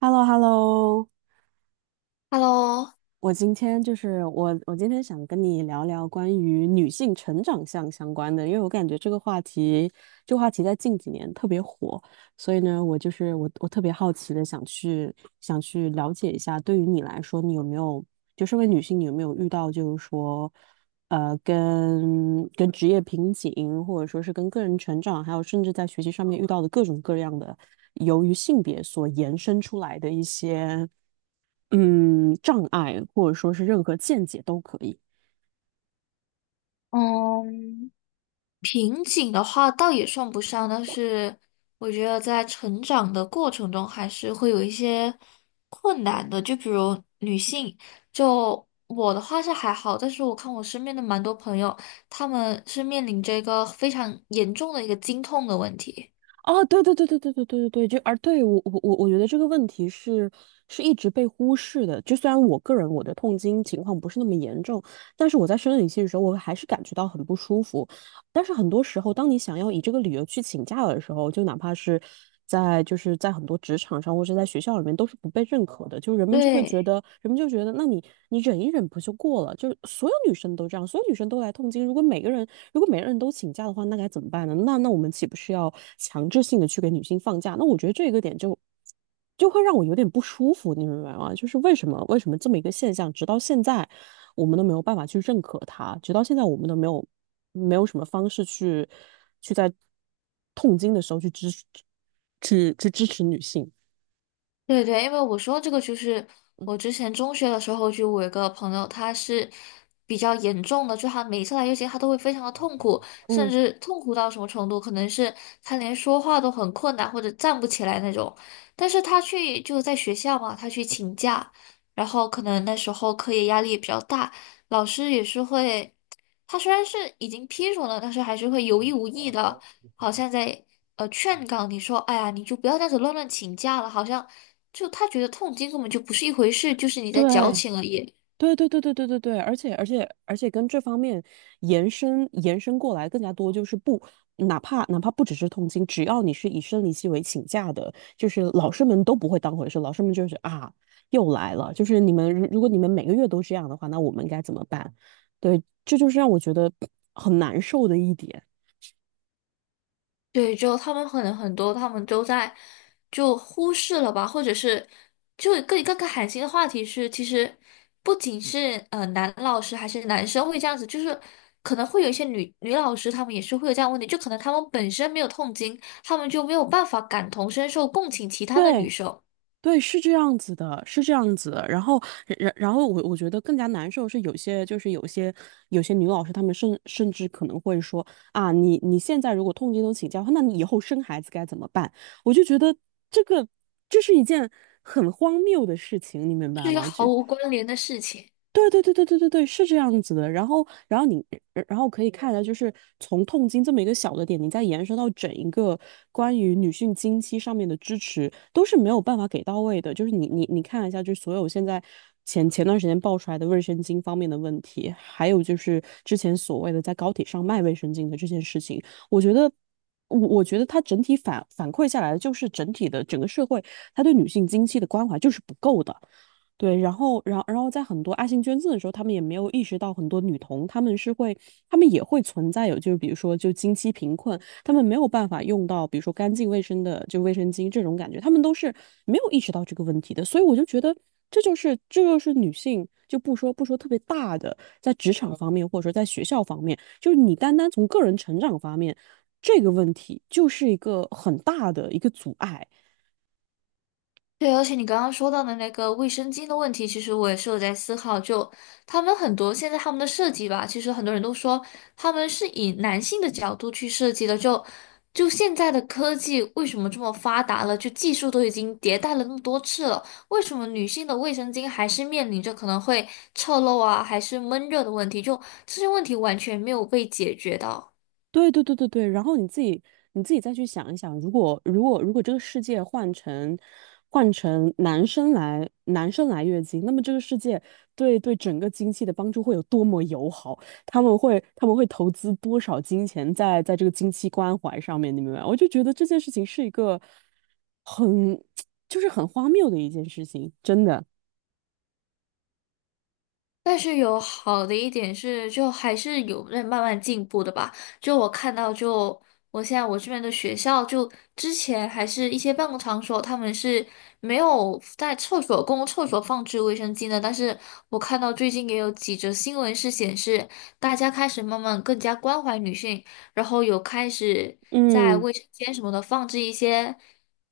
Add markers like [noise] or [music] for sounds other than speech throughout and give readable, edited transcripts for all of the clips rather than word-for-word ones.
h e l l o h e l l o。 Hello，我今天想跟你聊聊关于女性成长项相关的，因为我感觉这个话题在近几年特别火。所以呢，我就是我，我特别好奇的想去了解一下。对于你来说，你有没有就身为女性，你有没有遇到就是说，跟职业瓶颈，或者说是跟个人成长，还有甚至在学习上面遇到的各种各样的、由于性别所延伸出来的一些障碍，或者说是任何见解都可以。嗯，瓶颈的话倒也算不上，但是我觉得在成长的过程中还是会有一些困难的。就比如女性，就我的话是还好，但是我看我身边的蛮多朋友，他们是面临着一个非常严重的一个经痛的问题。哦，对对对对对对对对对，就而对我觉得这个问题是一直被忽视的。就虽然我个人我的痛经情况不是那么严重，但是我在生理期的时候，我还是感觉到很不舒服。但是很多时候，当你想要以这个理由去请假的时候，就哪怕是在就是在很多职场上或者在学校里面，都是不被认可的。就对。人们就觉得，那你忍一忍不就过了？就是所有女生都这样，所有女生都来痛经。如果每个人都请假的话，那该怎么办呢？那我们岂不是要强制性的去给女性放假？那我觉得这个点就会让我有点不舒服，你明白吗？就是为什么这么一个现象，直到现在。我们都没有办法去认可它，直到现在我们都没有什么方式去在痛经的时候去支持女性。对对，因为我说这个就是嗯，我之前中学的时候，就我有一个朋友，他是比较严重的，就他每一次来月经，他都会非常的痛苦，甚嗯，至痛苦到什么程度，可能是他连说话都很困难，或者站不起来那种。但是他去就在学校嘛，他去请假，然后可能那时候课业压力也比较大，老师也是会，他虽然是已经批准了，但是还是会有意无意的。好像在劝告你说，哎呀，你就不要这样子乱请假了，好像就他觉得痛经根本就不是一回事，就是你在矫对，情而已。对对对对对对对，而且跟这方面延伸过来更加多，就是不，哪怕不只是痛经，只要你是以生理期为请假的，就是老师们都不会当回事，老师们就是啊又来了，就是你们如果你们每个月都这样的话，那我们该怎么办？对，这就是让我觉得很难受的一点。对，就他们可能很多，他们都在就忽视了吧，或者是就更寒心的话题是，其实不仅是男老师还是男生会这样子，就是可能会有一些女老师，她们也是会有这样的问题，就可能她们本身没有痛经，她们就没有办法感同身受，共情其他的女对生，对，是这样子的，是这样子的。然后，然后我觉得更加难受是有些就是有些有些女老师，她们甚至可能会说啊，你现在如果痛经都请假的话，那你以后生孩子该怎么办？我就觉得这个这是一件很荒谬的事情，你明是白一个吗？就毫无关联的事情。对对对对对对对，是这样子的。然后，可以看下，就是从痛经这么一个小的点，你再延伸到整一个关于女性经期上面的支持，都是没有办法给到位的。就是你看一下，就是所有现在前段时间爆出来的卫生巾方面的问题，还有就是之前所谓的在高铁上卖卫生巾的这件事情，我觉得。我觉得它整体反馈下来的就是整体的整个社会，它对女性经期的关怀就是不够的。对，然后，然后在很多爱心捐赠的时候，他们也没有意识到很多女童，他们是会，他们也会存在有，就是比如说就经期贫困，他们没有办法用到比如说干净卫生的就卫生巾这种感觉，他们都是没有意识到这个问题的。所以我就觉得这就是女性，就不说特别大的，在职场方面或者说在学校方面，就是你单单从个人成长方面，这个问题就是一个很大的一个阻碍。对，而且你刚刚说到的那个卫生巾的问题，其实我也是有在思考。就他们很多现在他们的设计吧，其实很多人都说他们是以男性的角度去设计的。就现在的科技为什么这么发达了？就技术都已经迭代了那么多次了，为什么女性的卫生巾还是面临着可能会侧漏啊，还是闷热的问题？就这些问题完全没有被解决到。对对对对对，然后你自己再去想一想，如果这个世界换成男生来月经，那么这个世界对整个经济的帮助会有多么友好？他们会投资多少金钱在这个经期关怀上面？你明白吗？我就觉得这件事情是一个很 [tsk] 就是很荒谬的一件事情，真的。但是有好的一点是，就还是有在慢慢进步的吧。就我看到就，我现在我这边的学校，就之前还是一些办公场所，他们是没有在厕所公共厕所放置卫生巾的。但是我看到最近也有几则新闻是显示，大家开始慢慢更加关怀女性，然后有开始在嗯卫生间什么的放置一些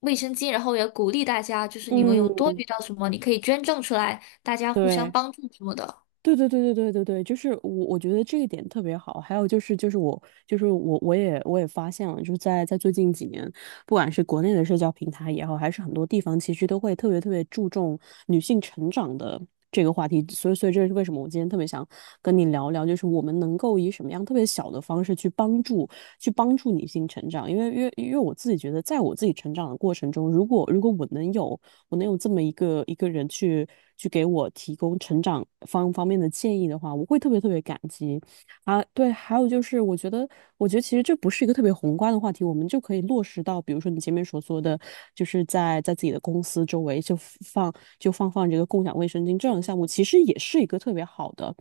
卫生巾，然后也鼓励大家，就是你们有嗯，多余到什么，你可以捐赠出来，大家互相对。帮助什么的。对对对对对对对，就是我觉得这一点特别好。还有就是，我也发现了，就是在最近几年，不管是国内的社交平台也好，还是很多地方，其实都会特别特别注重女性成长的这个话题。所以这是为什么我今天特别想跟你聊聊，就是我们能够以什么样特别小的方式去帮助女性成长。因为我自己觉得，在我自己成长的过程中，如果我能有这么一个人去给我提供成长方面的建议的话，我会特别特别感激。啊，对，还有就是，我觉得其实这不是一个特别宏观的话题，我们就可以落实到比如说你前面所说的，就是在自己的公司周围就放这个共享卫生巾这样的项目，其实也是一个特别好的、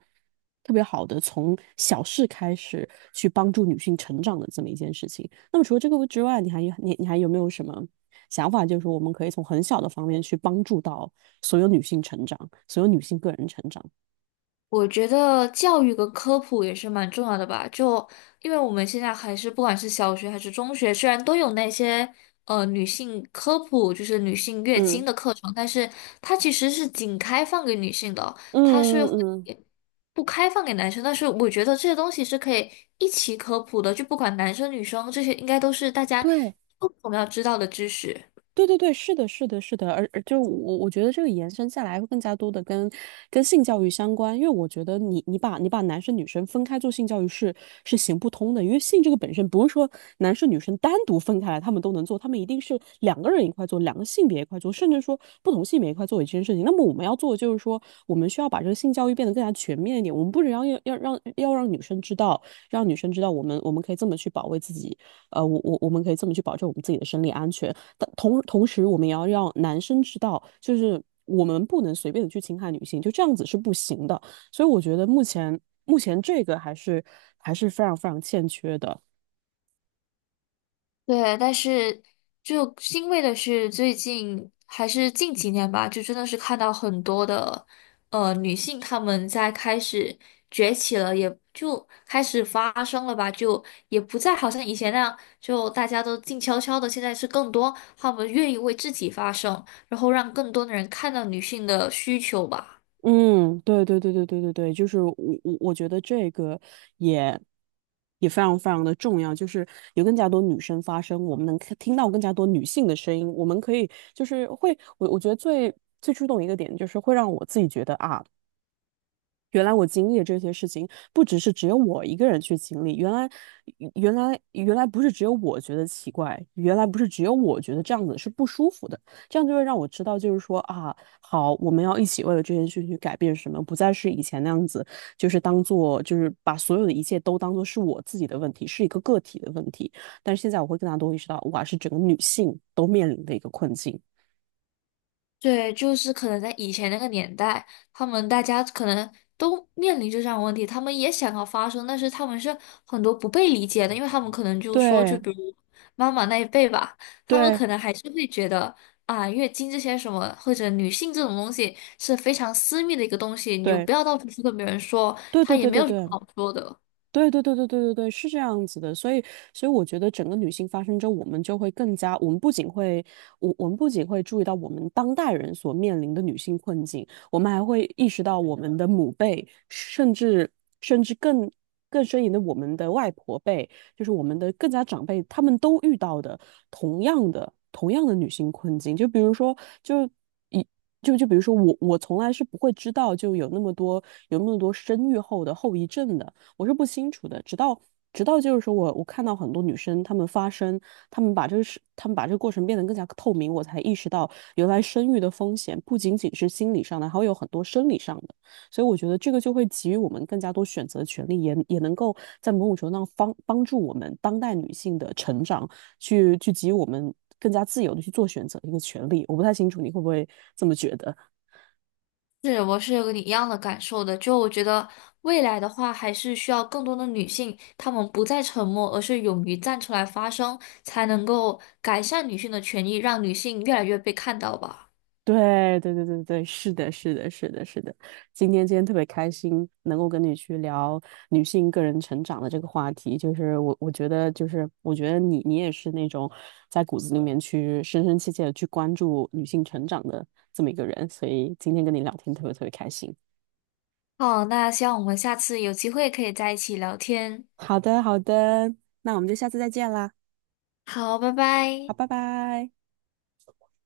特别好的从小事开始去帮助女性成长的这么一件事情。那么除了这个之外，你还有没有什么想法？就是我们可以从很小的方面去帮助到所有女性成长，所有女性个人成长。我觉得教育跟科普也是蛮重要的吧，就因为我们现在还是不管是小学还是中学，虽然都有那些女性科普，就是女性月经嗯的课程，但是它其实是仅开放给女性的，它嗯是会嗯嗯，不开放给男生。但是我觉得这些东西是可以一起科普的，就不管男生女生，这些应该都是大家对，共同要知道的知识。对对对，是的，是的，是的，而就我觉得这个延伸下来会更加多的跟性教育相关，因为我觉得你把男生女生分开做性教育是行不通的。因为性这个本身不是说男生女生单独分开来他们都能做，他们一定是两个人一块做，两个性别一块做，甚至说不同性别一块做一件事情。那么我们要做的就是说，我们需要把这个性教育变得更加全面一点，我们不只要让女生知道，让女生知道我们可以这么去保卫自己，我们可以这么去保证我们自己的生理安全。但同时，我们也要让男生知道，就是我们不能随便的去侵害女性，就这样子是不行的。所以我觉得目前这个还是非常非常欠缺的。对，但是就欣慰的是，最近还是近几年吧，就真的是看到很多的女性，她们在开始崛起了，也就开始发声了吧，就也不再好像以前那样，就大家都静悄悄的，现在是更多她们愿意为自己发声，然后让更多的人看到女性的需求吧。嗯，对对对对对对对，就是我觉得这个也也非常非常的重要，就是有更加多女生发声，我们能看听到更加多女性的声音，我们可以就是会我觉得最触动一个点就是会让我自己觉得啊。原来我经历的这些事情，不只是只有我一个人去经历。原来不是只有我觉得奇怪，原来不是只有我觉得这样子是不舒服的。这样就会让我知道，就是说啊，好，我们要一起为了这件事情去改变什么，不再是以前那样子，就是当做，就是把所有的一切都当做是我自己的问题，是一个个体的问题。但是现在我会更加多意识到，哇，是整个女性都面临的一个困境。对，就是可能在以前那个年代，他们大家可能都面临着这样的问题，他们也想要发声，但是他们是很多不被理解的，因为他们可能就说，就对，比如妈妈那一辈吧，他们对，可能还是会觉得啊，月经这些什么或者女性这种东西是非常私密的一个东西，你就对，不要到处去跟别人说，对，他对，也对，没对，有什么对对。好说的。对对对对对对对，是这样子的，所以我觉得整个女性发生之后，我们就会更加，我们不仅会，我们不仅会注意到我们当代人所面临的女性困境，我们还会意识到我们的母辈，甚至更深一点的我们的外婆辈，就是我们的更加长辈，他们都遇到的同样的女性困境。就比如说就。一。就比如说我，我从来是不会知道就有那么多生育后的后遗症的，我是不清楚的。直到就是说我看到很多女生她们发声，她们把这个事，她们把这个过程变得更加透明，我才意识到原来生育的风险不仅仅是心理上的，还会有很多生理上的。所以我觉得这个就会给予我们更加多选择权利，也能够在某种程度上帮助我们当代女性的成长，去给予我们更加自由的去做选择的一个权利。我不太清楚你会不会这么觉得。是，我是有跟你一样的感受的。就我觉得未来的话，还是需要更多的女性，她们不再沉默，而是勇于站出来发声，才能够改善女性的权益，让女性越来越被看到吧。对对对对对，是的，是的，是的，是的。今天特别开心，能够跟你去聊女性个人成长的这个话题。就是我觉得，就是我觉得你也是那种在骨子里面去深深切切的去关注女性成长的这么一个人，所以今天跟你聊天特别特别开心。好，那希望我们下次有机会可以在一起聊天。好的，好的，那我们就下次再见啦。好，拜好，拜。拜拜。